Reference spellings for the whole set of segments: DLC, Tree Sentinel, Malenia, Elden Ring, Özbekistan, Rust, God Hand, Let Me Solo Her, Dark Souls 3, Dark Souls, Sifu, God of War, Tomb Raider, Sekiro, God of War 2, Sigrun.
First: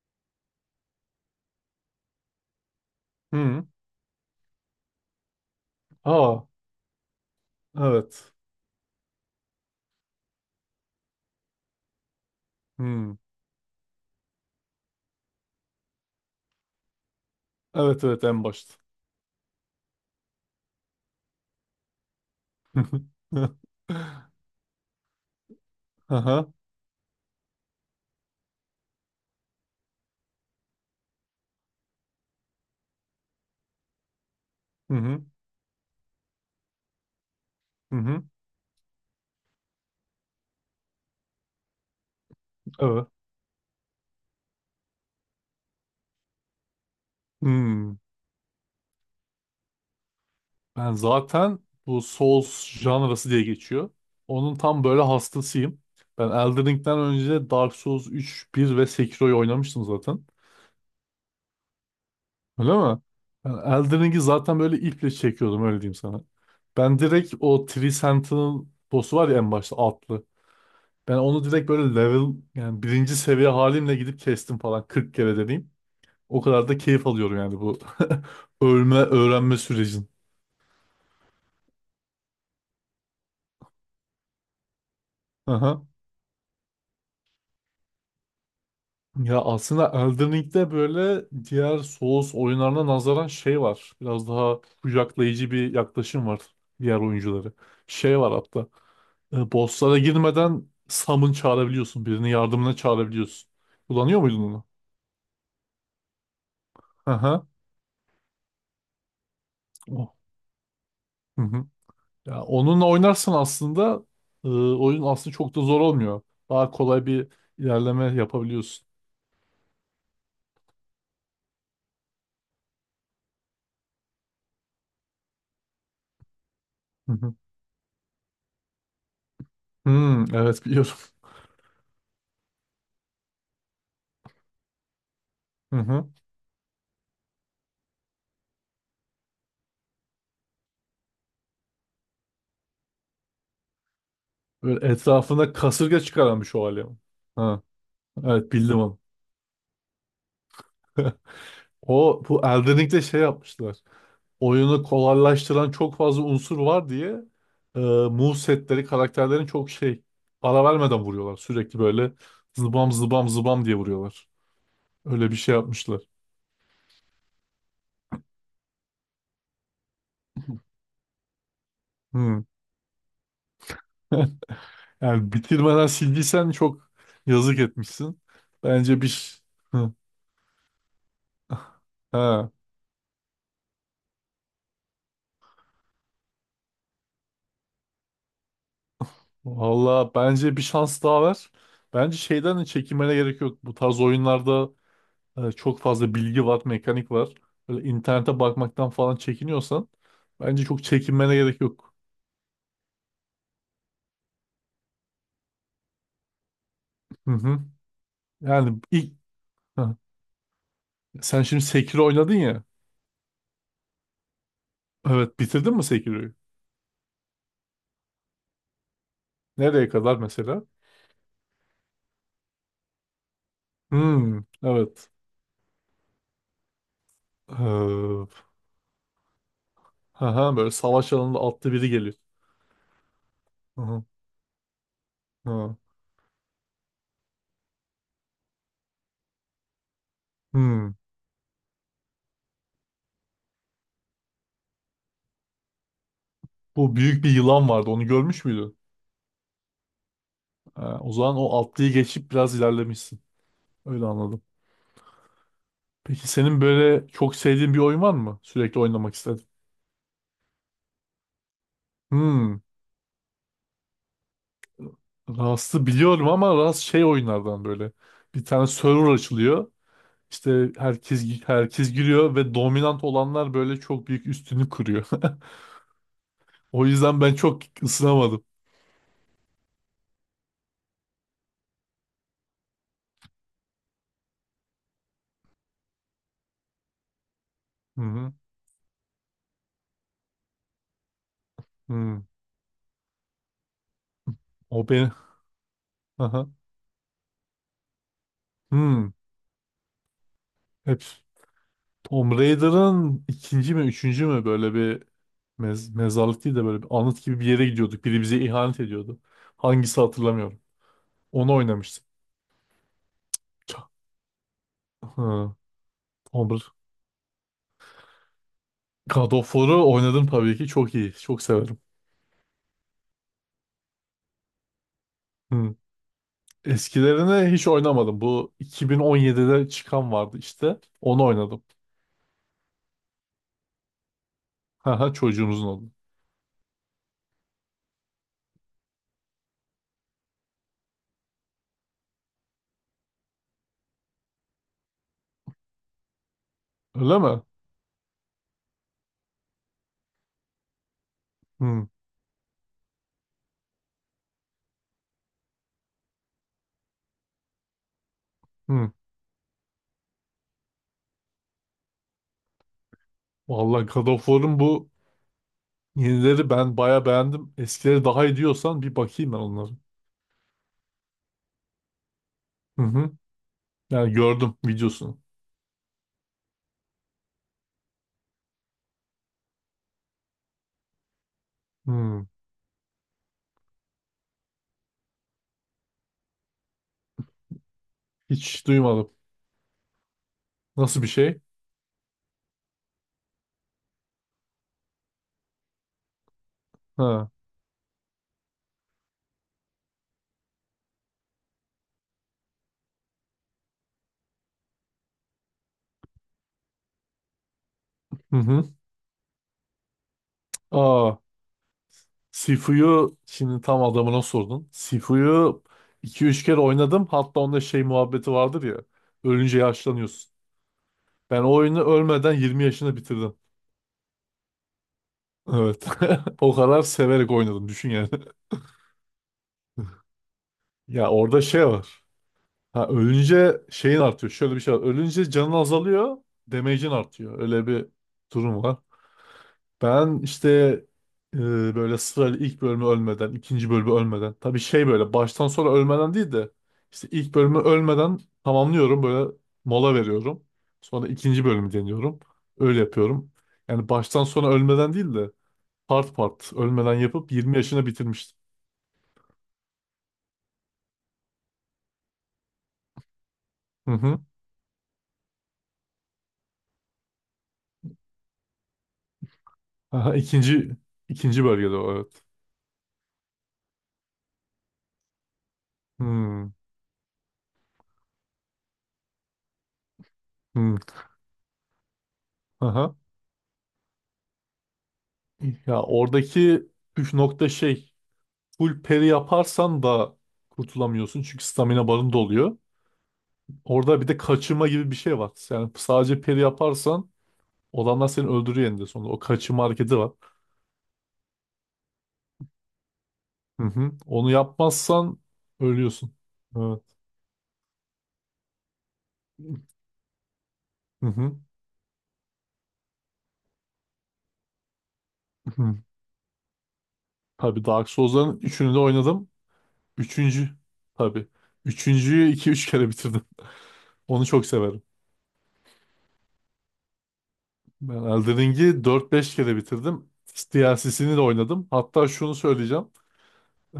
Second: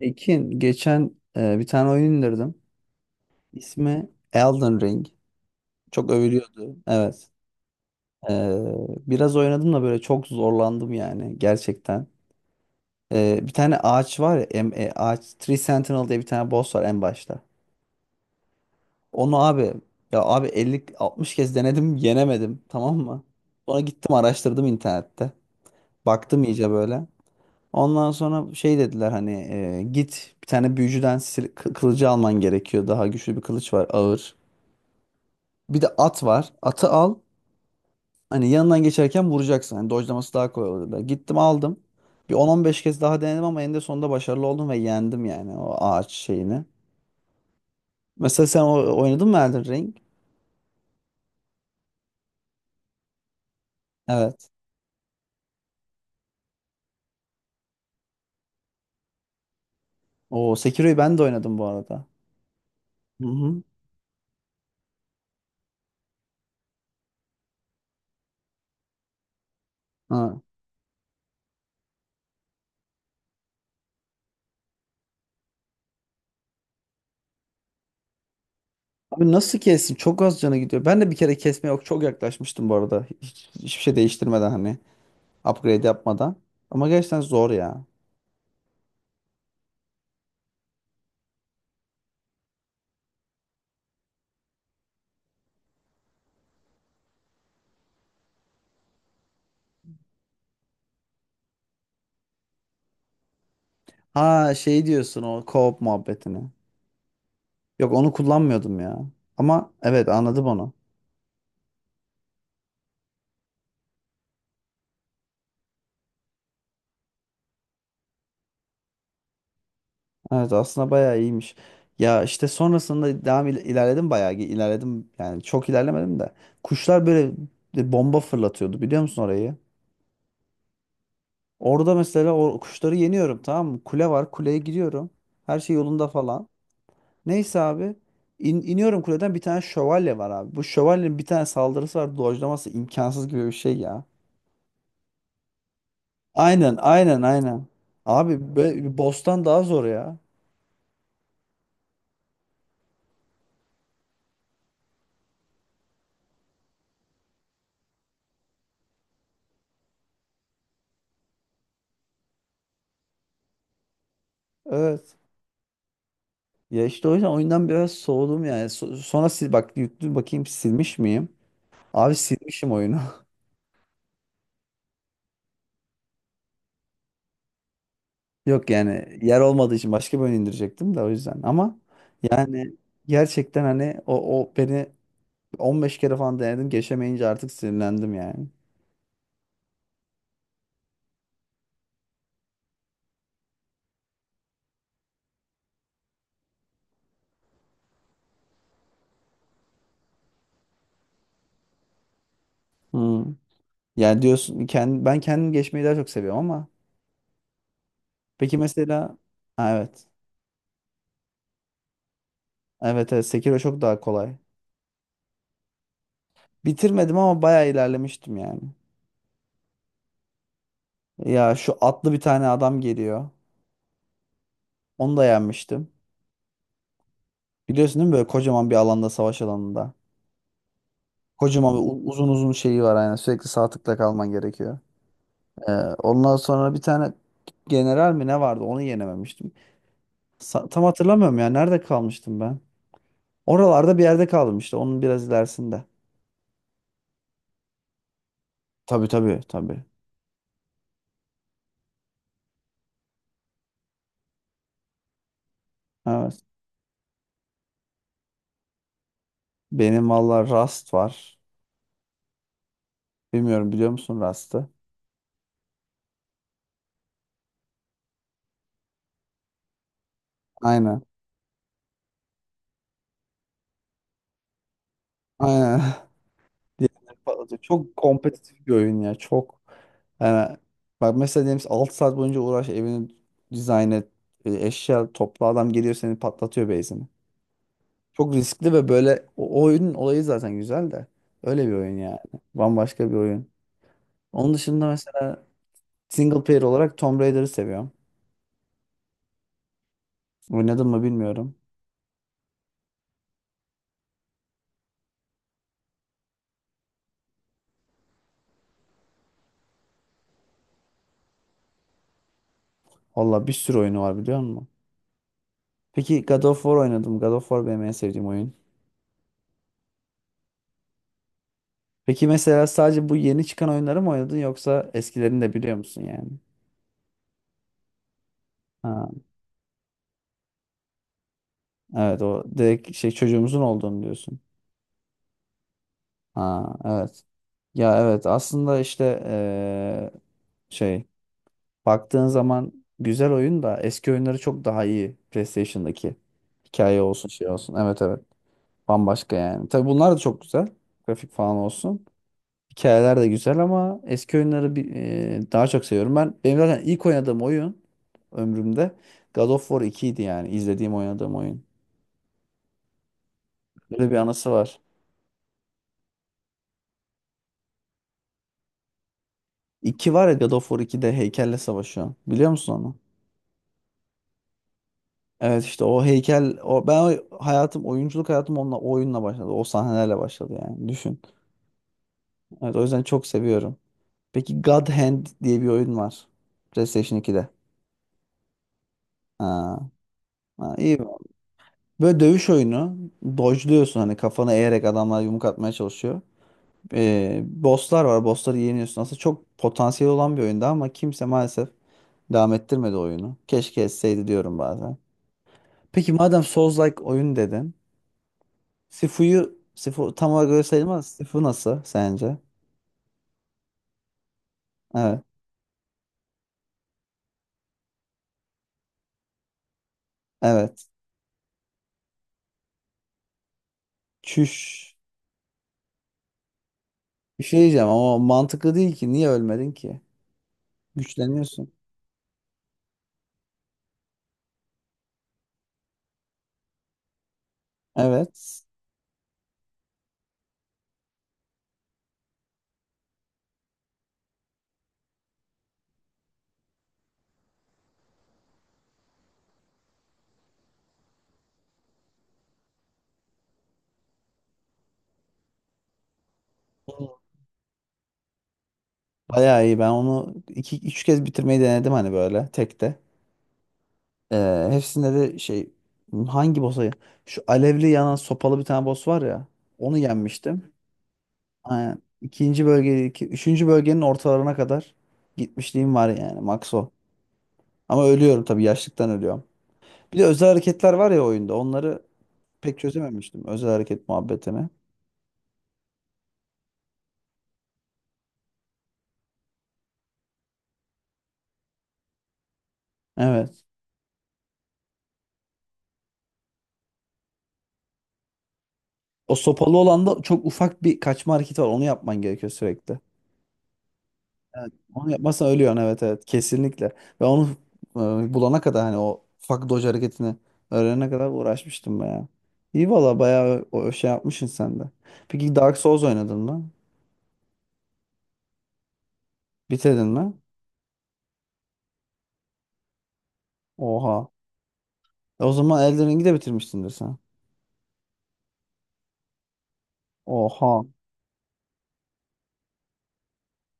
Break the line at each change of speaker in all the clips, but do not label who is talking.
Ekin geçen bir tane oyun indirdim.
Hı.
İsmi Elden Ring. Çok
Aa,
övülüyordu. Evet. E,
evet.
biraz oynadım da böyle çok zorlandım yani gerçekten.
Hı.
Bir tane ağaç var ya em- e, ağaç Tree Sentinel diye bir tane boss var en başta.
Evet evet en başta.
Onu abi, ya abi, 50-60 kez denedim, yenemedim, tamam mı? Sonra gittim araştırdım internette. Baktım
Aha.
iyice böyle. Ondan sonra şey dediler, hani git bir tane büyücüden kılıcı alman gerekiyor. Daha güçlü bir kılıç var, ağır.
Hı hı.
Bir de at var. Atı al.
Hı hı.
Hani yanından geçerken vuracaksın. Hani dodge'laması daha kolay olur da. Gittim aldım. Bir 10-15 kez
Evet.
daha denedim ama eninde sonunda başarılı oldum ve yendim yani, o ağaç şeyini.
Hmm.
Mesela sen oynadın mı Elden Ring?
Ben zaten bu Souls janrası diye geçiyor.
Evet.
Onun tam böyle hastasıyım. Ben Elden Ring'den önce Dark Souls 3, bir ve Sekiro'yu oynamıştım zaten.
O Sekiro'yu ben de oynadım bu arada.
Öyle mi?
Hı
Ben
hı.
Elden Ring'i zaten böyle iple çekiyordum, öyle diyeyim sana. Ben direkt o Three Sentinel boss'u var ya en başta altlı.
Ha.
Ben onu direkt böyle level, yani birinci seviye halimle gidip kestim falan 40 kere deneyim. O kadar da keyif alıyorum yani bu ölme
Abi
öğrenme
nasıl kessin?
sürecin.
Çok az canı gidiyor. Ben de bir kere kesmeye yok çok yaklaşmıştım bu arada. Hiçbir şey değiştirmeden, hani
Aha.
upgrade yapmadan. Ama gerçekten zor ya.
Ya aslında Elden Ring'de böyle diğer Souls oyunlarına nazaran şey var. Biraz daha kucaklayıcı bir yaklaşım var diğer oyuncuları. Şey var hatta. Bosslara girmeden summon çağırabiliyorsun. Birini yardımına çağırabiliyorsun. Kullanıyor muydun
Ha,
onu?
şey diyorsun, o co-op muhabbetini.
Aha.
Yok, onu kullanmıyordum ya. Ama evet,
Oh.
anladım onu.
Hı hı. Ya onunla oynarsan aslında oyun aslında çok da zor olmuyor. Daha kolay bir ilerleme yapabiliyorsun.
Evet, aslında bayağı iyiymiş. Ya işte sonrasında devam ilerledim, bayağı ilerledim. Yani çok ilerlemedim de. Kuşlar
Hı
böyle
hı.
bir bomba fırlatıyordu, biliyor musun orayı?
Hmm, evet biliyorum.
Orada mesela o kuşları yeniyorum, tamam mı? Kule var, kuleye gidiyorum. Her şey
Hı
yolunda
hı.
falan. Neyse abi. İn- iniyorum kuleden, bir tane şövalye var abi. Bu şövalyenin bir tane saldırısı var. Dojlaması imkansız gibi bir şey ya.
Böyle etrafında kasırga çıkaranmış o
Aynen,
alem.
aynen,
Ha,
aynen.
evet
Abi
bildim
böyle bir
onu.
boss'tan daha zor ya.
O bu Elden Ring'de şey yapmışlar. Oyunu kolaylaştıran çok fazla unsur var diye move setleri karakterlerin çok şey, ara vermeden vuruyorlar. Sürekli böyle zıbam zıbam zıbam diye vuruyorlar.
Evet.
Öyle bir şey yapmışlar.
Ya işte o yüzden oyundan biraz soğudum yani. Sonra sil bak, yüklü bakayım, silmiş miyim? Abi
Hmm.
silmişim oyunu.
Yani bitirmeden sildiysen çok yazık etmişsin.
Yok
Bence bir
yani,
ş-
yer olmadığı için
Hı,
başka bir oyun indirecektim de, o yüzden. Ama
ha
yani gerçekten, hani o beni 15 kere falan denedim, geçemeyince artık sinirlendim yani.
valla bence bir şans daha ver. Bence şeyden de çekinmene gerek yok. Bu tarz oyunlarda çok fazla bilgi var, mekanik var. Böyle internete bakmaktan falan çekiniyorsan bence çok çekinmene gerek yok.
Hmm. Yani diyorsun, ben kendim geçmeyi daha çok seviyorum ama,
Hı hı.
peki
Yani ilk
mesela, ha,
Hı.
evet.
Sen şimdi Sekiro oynadın ya.
Evet evet, Sekiro çok daha kolay.
Evet, bitirdin mi Sekiro'yu?
Bitirmedim ama bayağı ilerlemiştim yani.
Nereye kadar mesela?
Ya şu atlı bir tane adam geliyor.
Hmm, evet.
Onu da yenmiştim. Biliyorsun değil mi, böyle
Hı
kocaman bir alanda, savaş alanında.
hı, böyle savaş alanında atlı
Kocaman bir
biri geliyor.
uzun uzun şeyi var, aynen. Sürekli sağ tıkla kalman gerekiyor. Ee,
Ha.
ondan sonra bir tane general mi ne vardı, onu yenememiştim. Tam
Hmm.
hatırlamıyorum ya. Nerede kalmıştım ben? Oralarda bir yerde kaldım işte. Onun biraz ilerisinde.
Bu büyük bir yılan vardı. Onu görmüş müydün?
Tabii, tabii, tabii.
Ha, o zaman o atlıyı geçip biraz ilerlemişsin. Öyle anladım. Peki
Evet.
senin böyle çok sevdiğin bir oyun var mı? Sürekli oynamak istedim.
Benim valla Rust var.
Hmm.
Bilmiyorum, biliyor musun Rust'ı?
Rust'ı biliyorum ama Rust şey oyunlardan böyle. Bir tane server açılıyor. İşte
Aynen.
herkes herkes giriyor ve dominant olanlar böyle çok büyük üstünü kuruyor.
Aynen.
O
Diğerleri
yüzden ben
patlatıyor.
çok
Çok
ısınamadım.
kompetitif bir oyun ya. Çok yani, bak mesela diyelim 6 saat boyunca uğraş, evini dizayn et. Eşya topla, adam geliyor seni patlatıyor base'ini.
Hı hı.
Çok riskli ve böyle o oyunun olayı zaten güzel de. Öyle bir oyun yani.
Hmm.
Bambaşka bir oyun. Onun
O
dışında
beni.
mesela single
Aha.
player olarak Tomb Raider'ı seviyorum.
Hı, Hmm.
Oynadım mı
Hep.
bilmiyorum.
Tomb Raider'ın ikinci mi üçüncü mü, böyle bir mezarlık değil de böyle bir anıt gibi bir yere gidiyorduk. Biri bize ihanet ediyordu. Hangisi hatırlamıyorum. Onu oynamıştım.
Valla bir
Ç-
sürü oyunu var, biliyor musun?
Hı,
Peki, God
Tomb
of
Raider.
War oynadım. God of War benim en sevdiğim oyun.
God of War'u oynadım tabii ki. Çok iyi. Çok severim.
Peki mesela sadece bu yeni çıkan oyunları mı oynadın, yoksa eskilerini de
Hı.
biliyor musun yani?
Eskilerini hiç oynamadım. Bu
Ha,
2017'de çıkan vardı işte. Onu oynadım.
evet, o direkt şey, çocuğumuzun olduğunu diyorsun.
Haha, çocuğumuzun oldu.
Ha, evet. Ya evet, aslında işte şey, baktığın zaman güzel oyun da, eski oyunları çok daha iyi, PlayStation'daki. Hikaye
Öyle
olsun,
mi?
şey olsun. Evet evet. Bambaşka yani. Tabii bunlar da çok güzel. Grafik falan
Hı,
olsun. Hikayeler de güzel ama eski oyunları daha çok seviyorum. Benim zaten ilk oynadığım oyun
hı.
ömrümde God of War 2 idi yani, izlediğim oynadığım oyun.
Vallahi God
Böyle bir
of
anısı
War'un bu
var.
yenileri ben baya beğendim. Eskileri daha iyi diyorsan bir bakayım ben onları.
İki var ya, God of War 2'de heykelle savaşıyor. Biliyor musun
Hı
onu?
hı. Yani gördüm videosunu.
Evet işte, o heykel, o ben o- hayatım oyunculuk hayatım onunla, o oyunla başladı. O sahnelerle başladı yani. Düşün.
Hmm.
Evet, o yüzden çok seviyorum. Peki, God Hand diye bir oyun var. PlayStation 2'de.
Hiç duymadım.
Ha, ha, iyi.
Nasıl bir şey?
Böyle dövüş oyunu. Dodge'luyorsun hani, kafana eğerek adamlar yumruk atmaya çalışıyor.
Ha.
Bosslar var. Bossları yeniyorsun. Aslında çok potansiyel olan bir oyunda ama kimse maalesef devam ettirmedi oyunu. Keşke etseydi diyorum bazen. Peki, madem Souls-like oyun dedin.
Hı hı.
Sifu tam olarak öyle sayılmaz.
Aa,
Sifu nasıl sence?
Sifu'yu şimdi tam adamına sordun.
Evet.
Sifu'yu iki üç kere oynadım. Hatta onda şey muhabbeti vardır ya. Ölünce yaşlanıyorsun.
Evet.
Ben o oyunu ölmeden 20 yaşında bitirdim.
Çüş.
Evet. O kadar severek
Bir şey
oynadım.
diyeceğim
Düşün yani.
ama mantıklı değil ki. Niye ölmedin ki?
Ya orada şey
Güçleniyorsun.
var. Ha, ölünce şeyin artıyor. Şöyle bir şey var. Ölünce canın azalıyor. Damage'in artıyor. Öyle bir
Evet.
durum var. Ben işte e, böyle sırayla ilk bölümü ölmeden, ikinci bölümü ölmeden. Tabii şey, böyle baştan sonra ölmeden değil de işte ilk bölümü ölmeden tamamlıyorum. Böyle mola veriyorum. Sonra ikinci bölümü deniyorum. Öyle yapıyorum. Yani baştan sona ölmeden değil de part part ölmeden yapıp 20 yaşına bitirmiştim.
Bayağı iyi. Ben onu iki, üç kez bitirmeyi denedim, hani böyle tekte.
Hı hı.
Hepsinde de şey, hangi boss'a, şu alevli yanan sopalı bir tane boss var ya, onu
Aha, ikinci,
yenmiştim.
ikinci bölgede o,
Aynen.
evet.
İkinci bölge, üçüncü bölgenin ortalarına kadar gitmişliğim var yani,
Hmm.
max o. Ama ölüyorum tabii, yaşlıktan ölüyorum. Bir de özel
Hmm.
hareketler var ya oyunda, onları pek
Aha.
çözememiştim, özel hareket muhabbetini.
Ya oradaki püf nokta şey. Full peri yaparsan da kurtulamıyorsun. Çünkü stamina barın doluyor.
Evet.
Orada bir de kaçırma gibi bir şey var. Yani sadece peri yaparsan olanlar seni öldürüyor eninde sonunda. O
O
kaçırma
sopalı
hareketi
olan
var.
da, çok ufak bir kaçma hareketi var, onu yapman gerekiyor sürekli.
Hı hı. Onu
Evet, onu
yapmazsan
yapmazsan ölüyorsun, evet
ölüyorsun.
evet,
Evet.
kesinlikle. Ve onu bulana kadar, hani o fuck dodge hareketini
Hı
öğrenene kadar
hı.
uğraşmıştım bayağı. İyi valla, bayağı o şey yapmışsın sen de. Peki
Hı.
Dark Souls oynadın mı?
Tabii Dark Souls'ların üçünü de oynadım.
Bitirdin mi?
Üçüncü tabii. Üçüncüyü iki üç kere bitirdim. Onu
Oha.
çok severim.
E, o zaman Elden Ring'i de bitirmişsindir sen.
Ben Elden Ring'i 4-5 kere bitirdim.
Oha.
DLC'sini de oynadım. Hatta şunu söyleyeceğim.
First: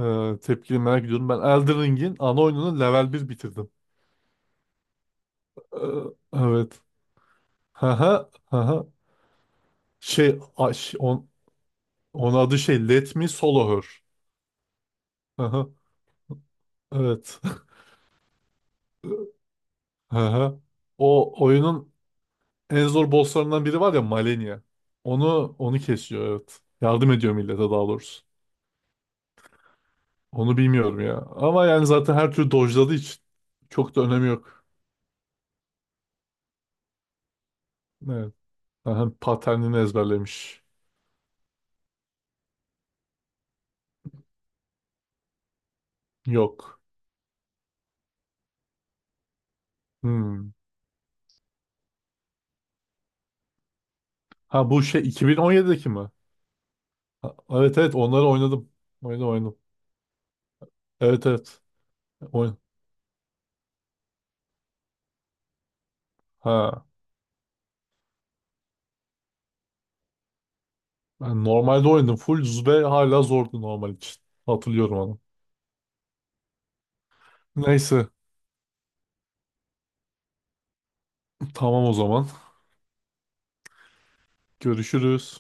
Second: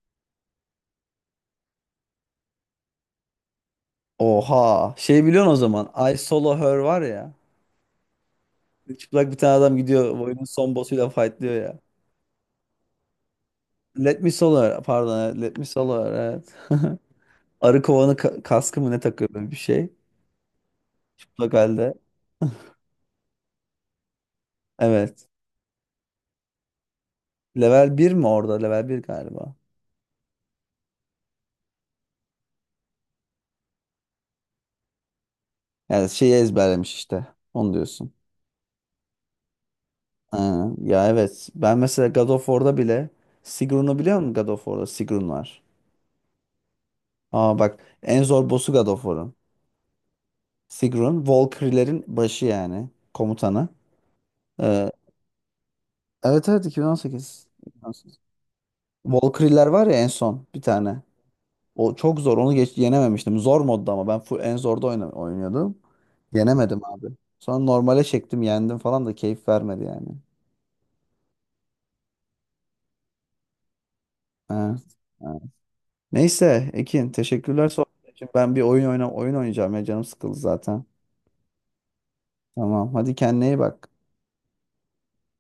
Tepkini merak ediyorum. Ben Elden Ring'in ana oyununu level bir bitirdim.
Oha. Şey, biliyorsun o
Ee,
zaman, I Solo Her
evet.
var ya.
Haha. Haha.
Çıplak bir tane adam gidiyor,
Şey,
oyunun son boss'uyla fightlıyor ya.
onun adı şey Let Me Solo Her.
Let Me Solo Her, pardon, evet, Let Me
Haha.
Solo Her, evet.
Evet.
Arı kovanı kaskı mı ne takıyor, böyle bir şey.
Haha. O oyunun
Lokalde.
en zor bosslarından biri var ya, Malenia.
Evet.
Onu kesiyor, evet. Yardım ediyor millete daha
Level bir
doğrusu.
mi orada? Level bir galiba.
Onu bilmiyorum ya. Ama yani zaten her türlü dojladığı için çok da önemi yok.
Yani şeyi ezberlemiş işte. Onu diyorsun.
Evet. Aha, paternini ezberlemiş.
Ha, ya evet. Ben mesela God of War'da bile, Sigrun'u biliyor musun God of War'da? Sigrun var.
Yok.
Aa bak, en zor boss'u God of War'un.
Hmm.
Sigrun, Valkyrie'lerin başı yani. Komutanı.
Ha bu
Ee,
şey 2017'deki mi?
evet evet,
Ha,
2018.
evet evet
2018.
onları oynadım. Oynadım oynadım.
Valkyrie'ler var ya en son bir tane.
Evet evet.
O çok zor. Onu
Oyn
geç yenememiştim. Zor modda, ama ben full en zorda oynuyordum.
ha.
Yenemedim abi. Sonra normale çektim, yendim falan da keyif vermedi yani.
Ben normalde oynadım. Full Zube hala zordu normal için.
Ha,
Hatırlıyorum onu.
ha. Neyse Ekin, teşekkürler sohbet
Neyse.
için. Ben bir oyun oynayacağım ya, canım sıkıldı zaten.
Tamam o zaman.
Tamam. Hadi kendine iyi bak.
Görüşürüz.